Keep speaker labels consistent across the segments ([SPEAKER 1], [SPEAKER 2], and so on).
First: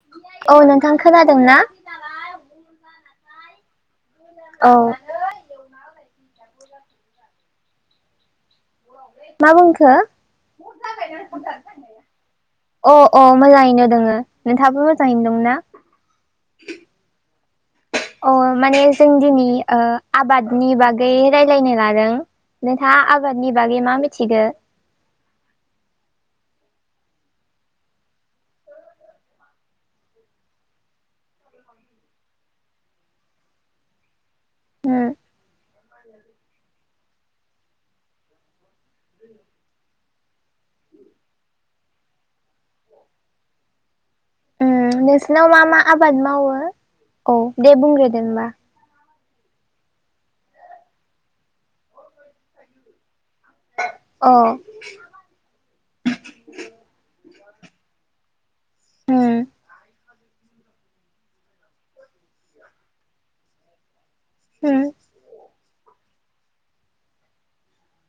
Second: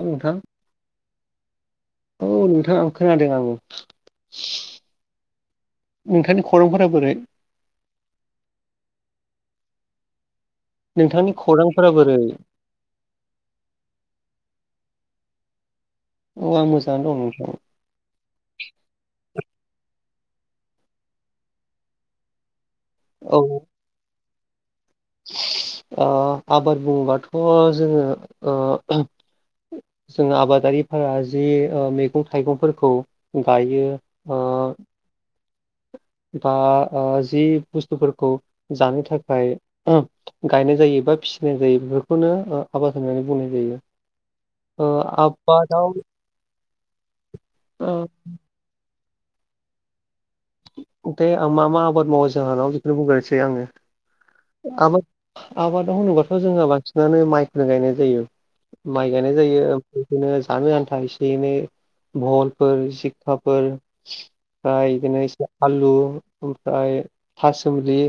[SPEAKER 1] औ नोंथां
[SPEAKER 2] औ नोंथां खोनादों ना
[SPEAKER 1] औ नोंथाङा आं खोनादों आं ओ
[SPEAKER 2] औ
[SPEAKER 1] नोंथांनि खौरांफोरा बोरै
[SPEAKER 2] मा बुंखो
[SPEAKER 1] नोंथांनि खौरांफोरा बोरै
[SPEAKER 2] अ अ मोजाङैनो दोङो नोंथाबो मोजाङैनो दङ ना
[SPEAKER 1] औ आं मोजाङानो दं नोंथां।
[SPEAKER 2] अ माने जों दिनै ओ आबादनि बागै रायलायनो लादों नोंथाङा
[SPEAKER 1] औ
[SPEAKER 2] आबादनि बागै मा मिथिगौ
[SPEAKER 1] ओ आबाद बबाथ' जोङो ओ जों आबादारिफोरा जि ओ मैगं थाइगंफोरखौ गायो ओ
[SPEAKER 2] ओम
[SPEAKER 1] बा ओ जि बुस्थुफोरखौ जानो थाखाय गायनाय जायो बा फिसिनाय जायो बेफोरखौ खौनो आबाद होननानै बुंनाय
[SPEAKER 2] उम
[SPEAKER 1] जायो
[SPEAKER 2] नोंसिनाव मा मा
[SPEAKER 1] आबादाव
[SPEAKER 2] आबाद मावो औ दे बुंग्रोदो हबा
[SPEAKER 1] दे आं मा मा आबाद मावो जोंहानाव बेखौनो बुंग्रोसै आङो
[SPEAKER 2] अ
[SPEAKER 1] आबाद आबादाव होनोबाथ' जोंङो बांसिनानो माइखौनो गायनाय जायो माइ
[SPEAKER 2] उम
[SPEAKER 1] गायनाय जायो ओम बिदिनो जानो आन्था एसे एनै भलफोर सिक्खााफोर
[SPEAKER 2] उम
[SPEAKER 1] ओमफ्राय बिदिनो एसे आलु ओमफ्राय थासुमलि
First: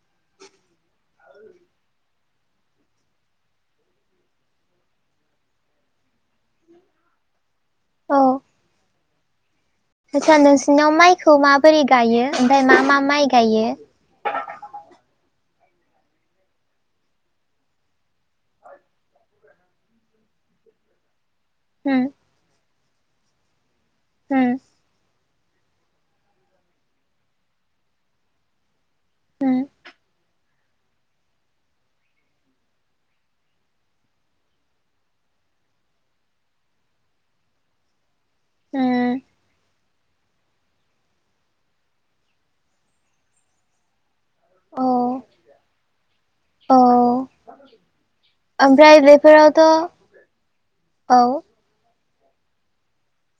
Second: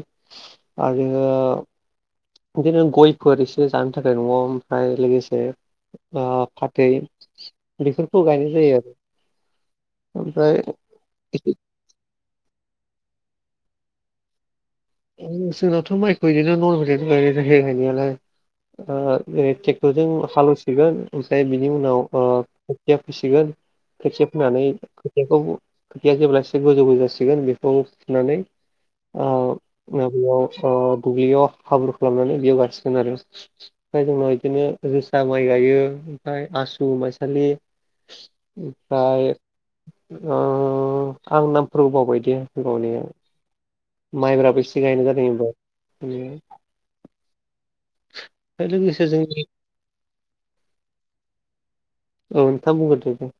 [SPEAKER 1] आ जोङो बिदिनो गयफोर एसे जानो थाखाय नङ ओमफ्राय लोगोसे फाथै बेफोरखौ गायनाय जायो आरो।
[SPEAKER 2] आतसा
[SPEAKER 1] ओमफ्राय
[SPEAKER 2] नोंसिनिनाव माइखौ माबोरै गायो ओमफ्राय मा मा माइ गायो?
[SPEAKER 1] जोंनावथ' माइखौ बिदिनो नरभेल गाय जाहायनायालाय ओ जेरै ट्रेक्टरजों हालेवसिगोन ओमफ्राय बिनि उनाव
[SPEAKER 2] उम
[SPEAKER 1] ओ खोथिया फैसिगोन खोथिया
[SPEAKER 2] उम
[SPEAKER 1] फोनानै खोयाखौ खोथिया जेब्ला एसे गोजौबो जासिगोन बेखौ फुनानै
[SPEAKER 2] उम
[SPEAKER 1] माबयाव ओ दुब्लियाव हाब्रु खालामनानै बेयाव गायसिगोन आरो। ओमफ्राय जोंनाव बिदिनो दोसा माइ गायो ओमफ्राय आसु माइसालि
[SPEAKER 2] उम
[SPEAKER 1] ओमफ्राय ओ आं नामफोरबो बावबाय दे गावनि माइब्राबो एसे
[SPEAKER 2] औ
[SPEAKER 1] गायनाय जादों एबार ओम
[SPEAKER 2] औ, ओमफ्राय
[SPEAKER 1] लोगोसे जोंनि
[SPEAKER 2] बेफोरावथ' [inaudible] औ
[SPEAKER 1] औ नोंथां बुंगोरदोदे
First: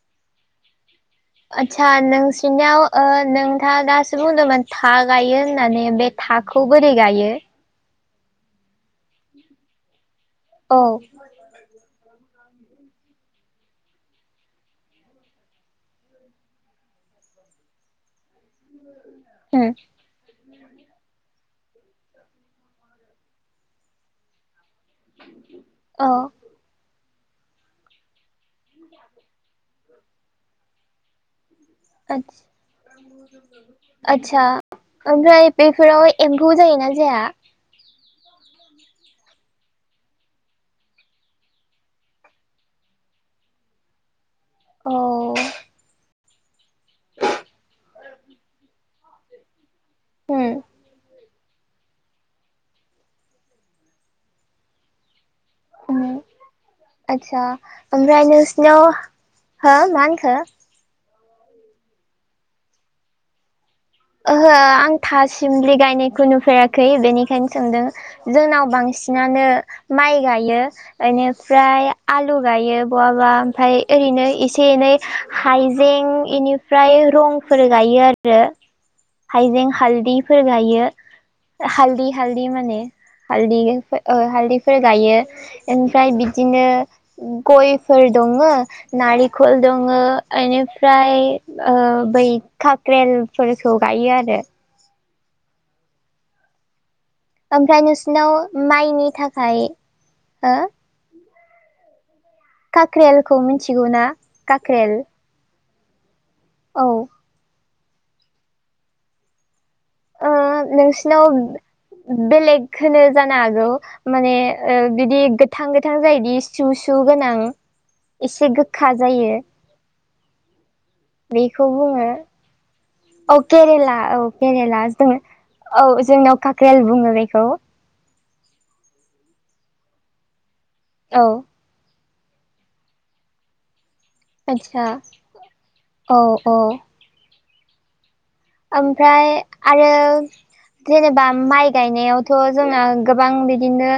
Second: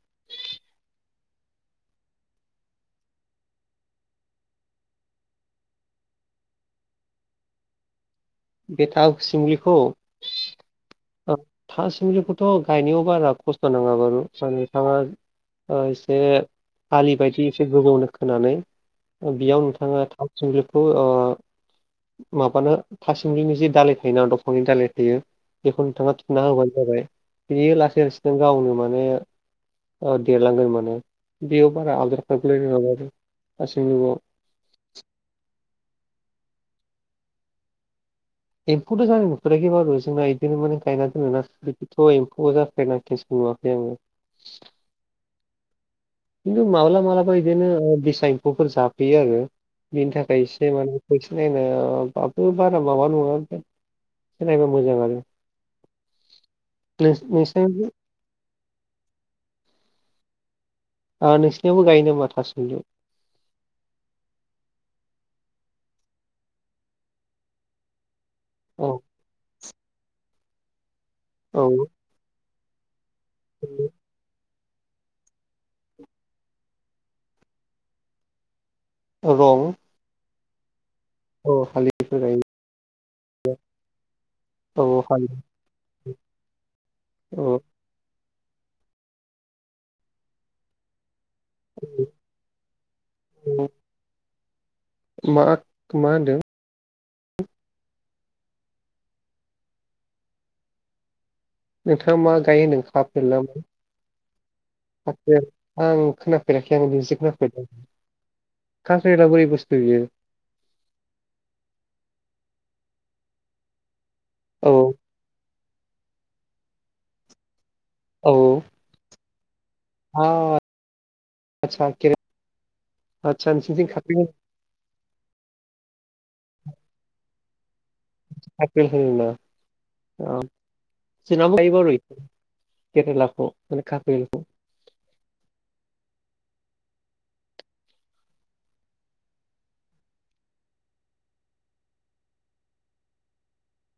[SPEAKER 2] आस्सा नोंसिोरनियाव नोंथाङा दासो बुंदोंमोन था गायो होननानै बे थाखौ बोरै गायो?
[SPEAKER 1] बेटा सिमलिखौ
[SPEAKER 2] औ
[SPEAKER 1] था सिमलिखौथ' गायनायाव बारा खस्थ' नाङा बारु स' नोंथाङा ओ एसे आलि बायदि एसे गोबावनो खोनानै ओ बेयाव
[SPEAKER 2] उम
[SPEAKER 1] नोंथाङा थाव सुमब्लिबखौ ओ माबानो था सिमलिनि जि दालाय थायोना दंफांनि दालाय थायो बेखौ
[SPEAKER 2] औ
[SPEAKER 1] नोंथाङा थुना होबानो जाबाय। बियो लासै लासैनो गावनो माने ओ देरलांगोन माने बेयाव बारा आदार खालामबलायनोङाब आरो गासैआव
[SPEAKER 2] आदसा ओमफ्राय बेफोराव एम्फौ जायोना जाया?
[SPEAKER 1] एम्फौथ' जानाय नुफेराखै बारु जोंना बिदिनो माने गायना दोनो नाथ' एम्फौआ जाखायना केन्स नुवाखै आङो।
[SPEAKER 2] औ
[SPEAKER 1] खिन्थु माब्लाबा माबलाबा बिदिनो दैसा एम्फौफोर जाफैयो आरो। बिनि थाखाय
[SPEAKER 2] उम
[SPEAKER 1] एसे माने फै नायनो बाथ' बारा माबा नङा सोलायबा मोजां आरो।
[SPEAKER 2] आस्सा
[SPEAKER 1] नोंसिनि
[SPEAKER 2] ओमफ्राय नोंसिनाव, हो मा होनखो?
[SPEAKER 1] ओ नोंसिनिनाबो गायनो नाम मा थासमलि?
[SPEAKER 2] ओहो आं था सिमलि गायनायखौ नुफेराखै बेनिखायनो सोंदों जोंनाव बां
[SPEAKER 1] औ
[SPEAKER 2] सिनानो माइ गायो
[SPEAKER 1] औ
[SPEAKER 2] बेनिफ्राय आलु गायो। बहाबा ओमफ्राय ओरैनो ए एसे एनै हाइजें बेनिफ्राय रंफोर गायो आरो।
[SPEAKER 1] रं
[SPEAKER 2] हाइजें हालददिफोर गायो
[SPEAKER 1] औ
[SPEAKER 2] हालददि
[SPEAKER 1] हालिफोर गायो
[SPEAKER 2] हालददि माने हालदै ओ हालदैफोर
[SPEAKER 1] औ
[SPEAKER 2] गायो
[SPEAKER 1] हालि
[SPEAKER 2] ओमफ्राय बिदिनो
[SPEAKER 1] औ
[SPEAKER 2] गय फोर दङो नारिखल दङो इनिफ्राय ओ बै काक्रेलफोरखौ गायो आरो
[SPEAKER 1] मा मा होनदों
[SPEAKER 2] ओमफ्राय नोंसिनाव माइनि थाखाय हो
[SPEAKER 1] नोंथाङा मा गायो होनदों खाख्रेला
[SPEAKER 2] काक्रेलखौ मिथिगौ ना काक्रेल
[SPEAKER 1] आं खोनाफेराखै
[SPEAKER 2] औ
[SPEAKER 1] आं दिनिसो खोनाफेरदों खांख्रेललआ बोरै बुस्थु बियो?
[SPEAKER 2] ओ नोंसिनाव बे-बेलेग होनो जानो हागौ माने
[SPEAKER 1] औ
[SPEAKER 2] ओ बिदि गोथां गोथां जायोदि सु सु गोनां एसे गोखा जायो।
[SPEAKER 1] औ
[SPEAKER 2] बेखौ
[SPEAKER 1] आदसा
[SPEAKER 2] बुङो।
[SPEAKER 1] खेरे-
[SPEAKER 2] औ
[SPEAKER 1] आदसा नोंसिनिथिं
[SPEAKER 2] केरेला
[SPEAKER 1] खाख्रेल
[SPEAKER 2] औ केरेला जों औ जोंनाव काक्रेल बुङो बेखौ।
[SPEAKER 1] [unintelligible] ओ
[SPEAKER 2] औ
[SPEAKER 1] जोंना बो थाइयो बारु केरेलाखौ माने काख्रेलखौ
[SPEAKER 2] आदसा औ औ ओमफ्राय आरो जेनेबा माइ गायनायावथ' जोंना गोबां बिदिनो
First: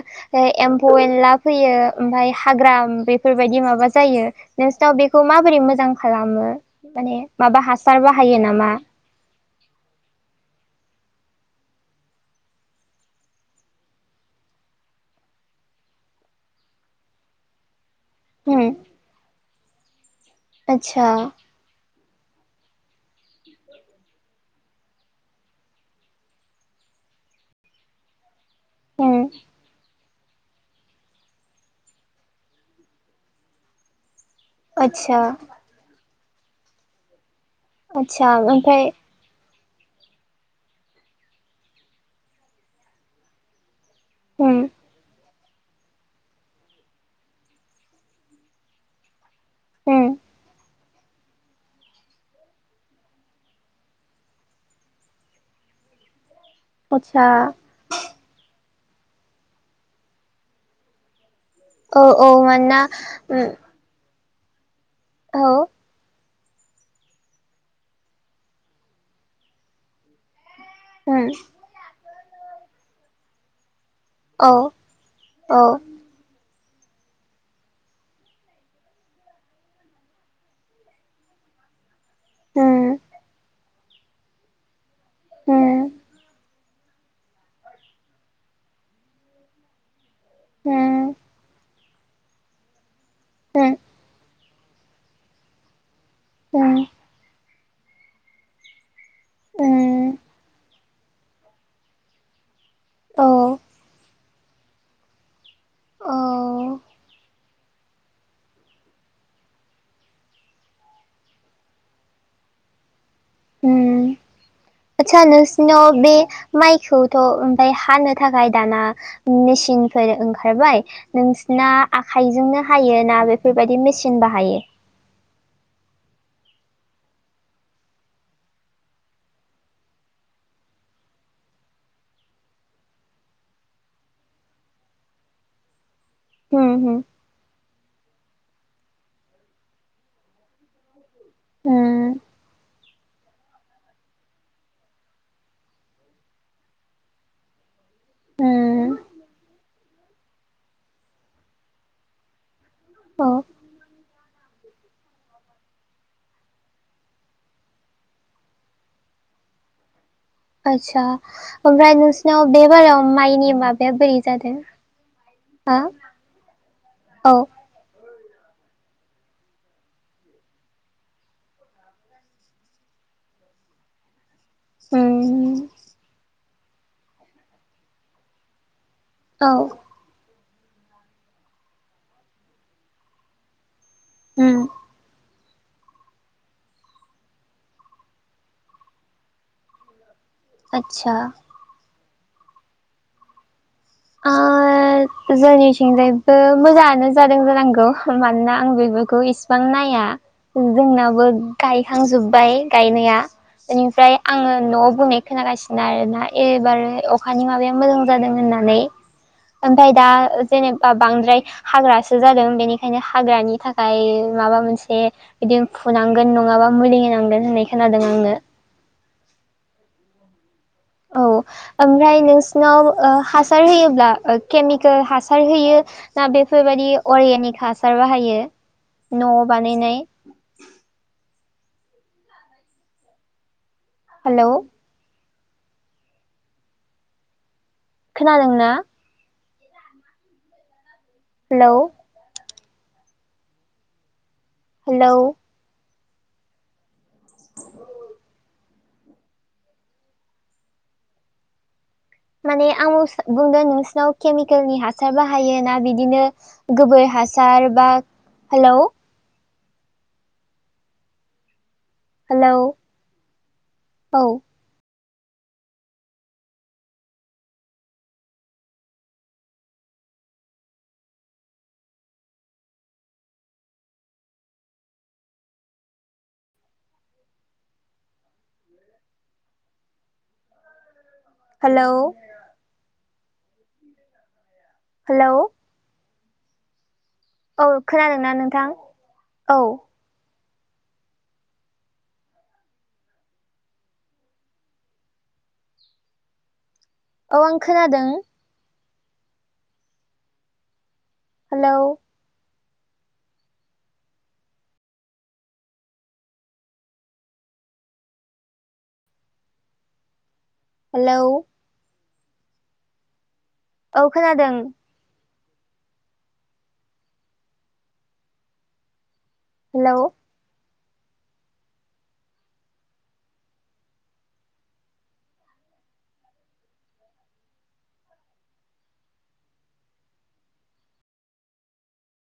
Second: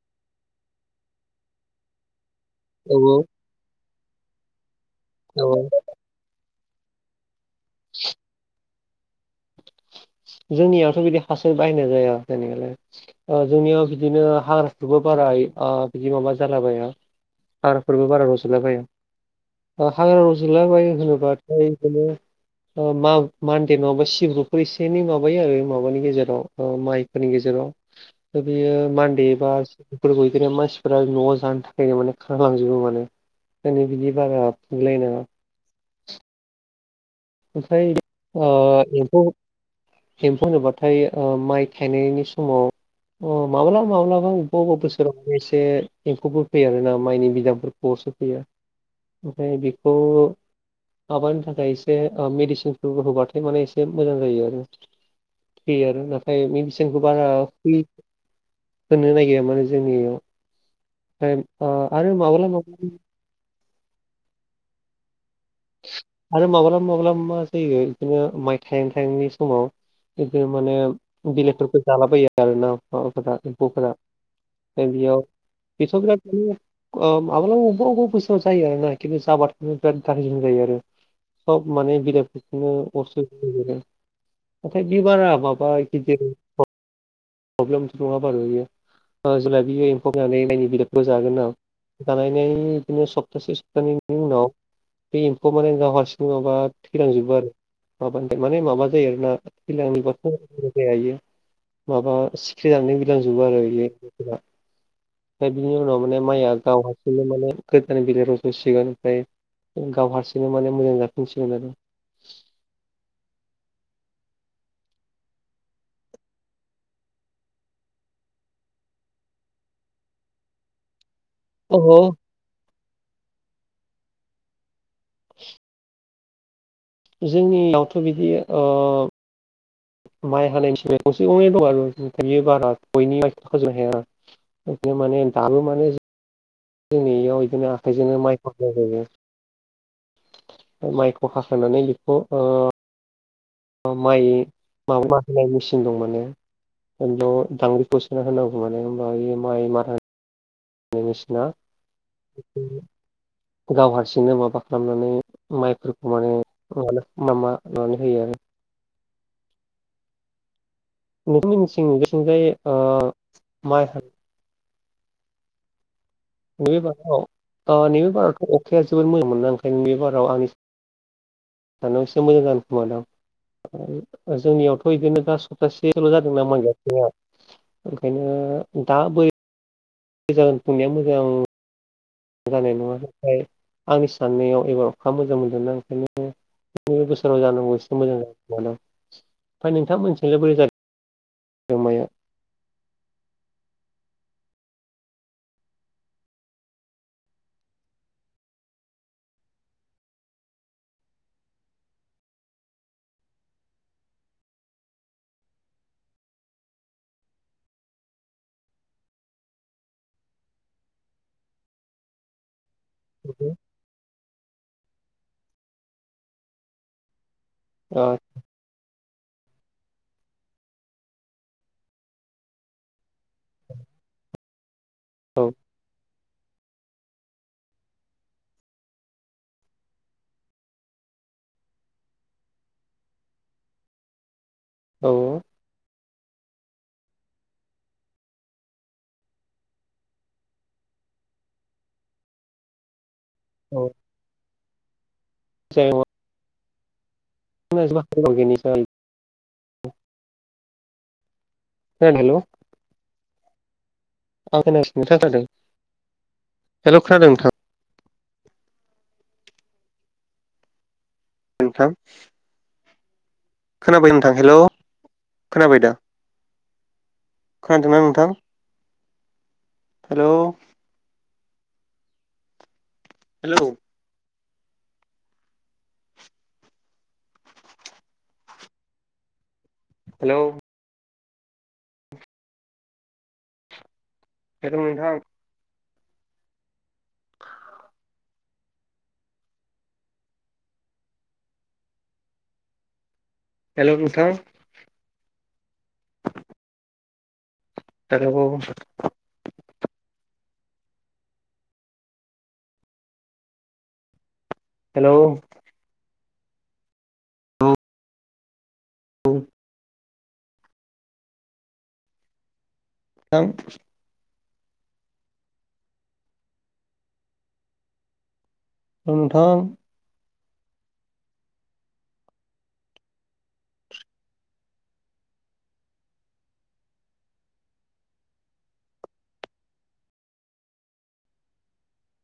[SPEAKER 2] एम्फौ एनला फैयो ओमफ्राय हाग्रा
[SPEAKER 1] औ
[SPEAKER 2] बेफोरबायदि माबा जायो नोंसोरनाव बेखौ
[SPEAKER 1] औ
[SPEAKER 2] माबोरै मोजां खालामो माने माबा हासार बाहायो नामा?
[SPEAKER 1] जोंनियावथ' बिदि हासार बाहायनाय जाया जेनेबालाय जोंनियाव बिदिनो हाग्राफोरबो बारा ओ बिदि माबा जालाबाया हाग्राफोरबो बारा
[SPEAKER 2] उम
[SPEAKER 1] रज'लाबाया हाग्रा रज'ला बायो
[SPEAKER 2] आतसा
[SPEAKER 1] होनोब्ला ओमफ्राय बिदिनो मा मानदे नङाबा सिब्रुफोर एसे एनै माबायो आरो माबानि गेजेराव माइफोरनि गेजेराव बेयो
[SPEAKER 2] उम
[SPEAKER 1] मान्दे बा बेफोर मानसिफ्रा न'आव जानो थाखायनो माने खारलांजोबो मानो दनो बिदि बारा
[SPEAKER 2] आतसा
[SPEAKER 1] फुलायनाङा ओमफ्राय
[SPEAKER 2] आतसा
[SPEAKER 1] ओ
[SPEAKER 2] ओमफ्राय
[SPEAKER 1] एम्फौ हेम्फौ होनोब्लाथाय ओ माइ थायनायनि समाव अ माब्ला माब्लाबा
[SPEAKER 2] उम
[SPEAKER 1] बावबावदोंसोराव। एसे एम्फौफोर फैयो आरो ना माइनि बिदांफोरखौ अरसो फैयो ओमफ्राय बेखौ
[SPEAKER 2] उम
[SPEAKER 1] माबानो थाखाय बे ओ मेडिसिनफोर होबाथाय माने एसे मोजां जायो आरो थैयो आरो नाथाय मिन जोंखौ
[SPEAKER 2] आतसा
[SPEAKER 1] बारा होनो नागिरामानो जोंनियाव ओमफ्राय ओ
[SPEAKER 2] औ
[SPEAKER 1] आरो
[SPEAKER 2] औ
[SPEAKER 1] माब्लाबा
[SPEAKER 2] मानोना
[SPEAKER 1] माब्लाबा
[SPEAKER 2] उम औ
[SPEAKER 1] आरो माब्लाबा माब्लाब मा जायो बिदिनो माइ थायां थायांनि समाव बिदि माने
[SPEAKER 2] उम
[SPEAKER 1] बिलेफोरखौ जालाबायो आरो ना माबाफोरा एम्फौफोरा
[SPEAKER 2] औ
[SPEAKER 1] दा बियाव
[SPEAKER 2] औ
[SPEAKER 1] बिथ' बिराद ओ माब्लाबा अबेबा अबेबा बोसोरआव जायो आरोना खिन्थु जाबाथाय बिराद दाम जायो आरो सब माने बिदायफोरखौनो
[SPEAKER 2] उम
[SPEAKER 1] अरस होजोबो नाथाय बिबारा माबा
[SPEAKER 2] उम
[SPEAKER 1] गिदिर प्रब्लेमथ' नङा बारु इयो जेब्ला बियो एम्फौ जानानै माइनि बिदांखौ
[SPEAKER 2] उम
[SPEAKER 1] जागोन ना जानायनाय बिदिनो सप्तासे
[SPEAKER 2] उम
[SPEAKER 1] सप्तानैनि उनाव बे एम्फौआव माने गाव हारसिं माबा
[SPEAKER 2] उम
[SPEAKER 1] थैलांजोबो आरो माबानि माने माबा जायो आरोना
[SPEAKER 2] उम
[SPEAKER 1] थैलांनिबाथ' जाया इयो माबा सिकरि जानानै
[SPEAKER 2] औ
[SPEAKER 1] बिरलांजोबो आरो बे एम्फौफोरा ओमफ्राय बिनि उनाव
[SPEAKER 2] औ
[SPEAKER 1] माने माइया गाव हारसिंनो माने गोदान बिलाइ रज'सिगोन ओमफ्राय गाव हारसिंनो माने मोजां जाफिनसिगोन आरो
[SPEAKER 2] उम आदसा नोंसिनाव बे माइखौथ' ओमफफ्राय हानो थाखाय दाना मेसिनफोर ओंखारबाय नों ना
[SPEAKER 1] अ
[SPEAKER 2] आखाइजोंनो हायो ना बेफोरबायदि मेसिन बाहायो।
[SPEAKER 1] औ जोंनियावथ' बिदि ओ माइ हानायनि स गंसे गंनै दं आरो फ्राय बियो बारा बयनिब थाखाजों हाया आरो बिनो माने दाल माने
[SPEAKER 2] उम उम
[SPEAKER 1] जोंनि इयाव बिदिनो आखाइजोंनो माइ खौ हानाय जियो माइख फाखांनिनै
[SPEAKER 2] उम
[SPEAKER 1] बेखौ ओ माइ माब मा होनाय मेसिन दं माने द दांग्रिखौसोना होनांगौ माने
[SPEAKER 2] उम
[SPEAKER 1] हबा मइ मारा नमस ना
[SPEAKER 2] अ
[SPEAKER 1] गाव हारसिंनो माबा खालामनानै माइफोरखौ माने म मा मा मानानै होयो आरो
[SPEAKER 2] आतसा
[SPEAKER 1] नोंथांमोननिथिं
[SPEAKER 2] ओमफ्राय
[SPEAKER 1] नोंसोरनिथिंजाय
[SPEAKER 2] नोंसिनाव बे
[SPEAKER 1] ओ
[SPEAKER 2] बारायाव माइनि
[SPEAKER 1] माइ
[SPEAKER 2] माबाया बोरै जादों हो
[SPEAKER 1] नैबे
[SPEAKER 2] औ
[SPEAKER 1] बाराव नैबे बारावथ' अखाया जोबोद मोजां मोना ओंखायनो नैबे बाराव आंनि दानाव एसे मोजां जानो खोमा दं जोंनियावथ' बिदिनो दा
[SPEAKER 2] उम
[SPEAKER 1] सप्तासे ल' जादों न मया ओंखायनो दा बोरै
[SPEAKER 2] औ
[SPEAKER 1] जागोन फुंनाया मोजां जानाय नङा नाथाय आंनि
[SPEAKER 2] उम
[SPEAKER 1] साननायाव एबार अखा मोजां मोनदोंना ओंखायनो नबे बोसोराव जानांगौ एसे मोजां जाग दं ओमफ्राय नोंथां मोनसेल' बोरै जादों।
[SPEAKER 2] आतसा
[SPEAKER 1] जमाया
[SPEAKER 2] आ जोंनिथिंजायबो मोजाङानो जादों जानांगौ मानोना आं बेफोरखौ इसिबां नाया जोंनाबो गायखांजोब्बाय गायनाया बेनिफ्राय आङो न'आव बुंनाय खोनागासिनो आरोना एबार अखानि माबाया मोजां जादों होननानै ओमफफ्राय दा जेनेबा बांद्राय हाग्रासो जादों बेनि बेओखायनो हाग्रानि थाखाय माबा मोनसे बिदिनो फुनांगोन नङाबा मुलि होनांगोन होननाय
[SPEAKER 1] औ
[SPEAKER 2] खोनादों आंनो औ ओमफ्राय नोंसिनाव ओ हासार होयोब्ला केमिकेल हासार होयो ना बेफोरबायदि अरगेनिक हासार बाहायो न' बानायनाय हेलौ
[SPEAKER 1] औ
[SPEAKER 2] खोनादों ना हेलौ
[SPEAKER 1] औ
[SPEAKER 2] हेलौ
[SPEAKER 1] [unintelligible] [inaudible] हेल'
[SPEAKER 2] [unintelligible] बुंदों नोंसिनाव
[SPEAKER 1] आं
[SPEAKER 2] केमिकेलनि
[SPEAKER 1] खोनागासिनो नोंथां
[SPEAKER 2] हासार
[SPEAKER 1] खोनादों
[SPEAKER 2] बाहायो ना बिदिनो
[SPEAKER 1] हेल'
[SPEAKER 2] गोबोर
[SPEAKER 1] खोनादों नोंथां
[SPEAKER 2] हासार बा हेलौ
[SPEAKER 1] नोंथां
[SPEAKER 2] हेलौ
[SPEAKER 1] खोनाबाय
[SPEAKER 2] औ
[SPEAKER 1] नोंथां हेल' खोनाबाय दा खोनादोंना नोंथां हेल' हेल' हेल'
[SPEAKER 2] हेलौ
[SPEAKER 1] दों नोंथां
[SPEAKER 2] हेलौ औ खोनादोंना नोंथां औ
[SPEAKER 1] हेल' नोंथां
[SPEAKER 2] अ आं खोनादों
[SPEAKER 1] [inaudible]
[SPEAKER 2] हेलौ
[SPEAKER 1] हेल' औ
[SPEAKER 2] हेलौ
[SPEAKER 1] दां
[SPEAKER 2] औ खोनादों
[SPEAKER 1] नोंथां
[SPEAKER 2] हेल'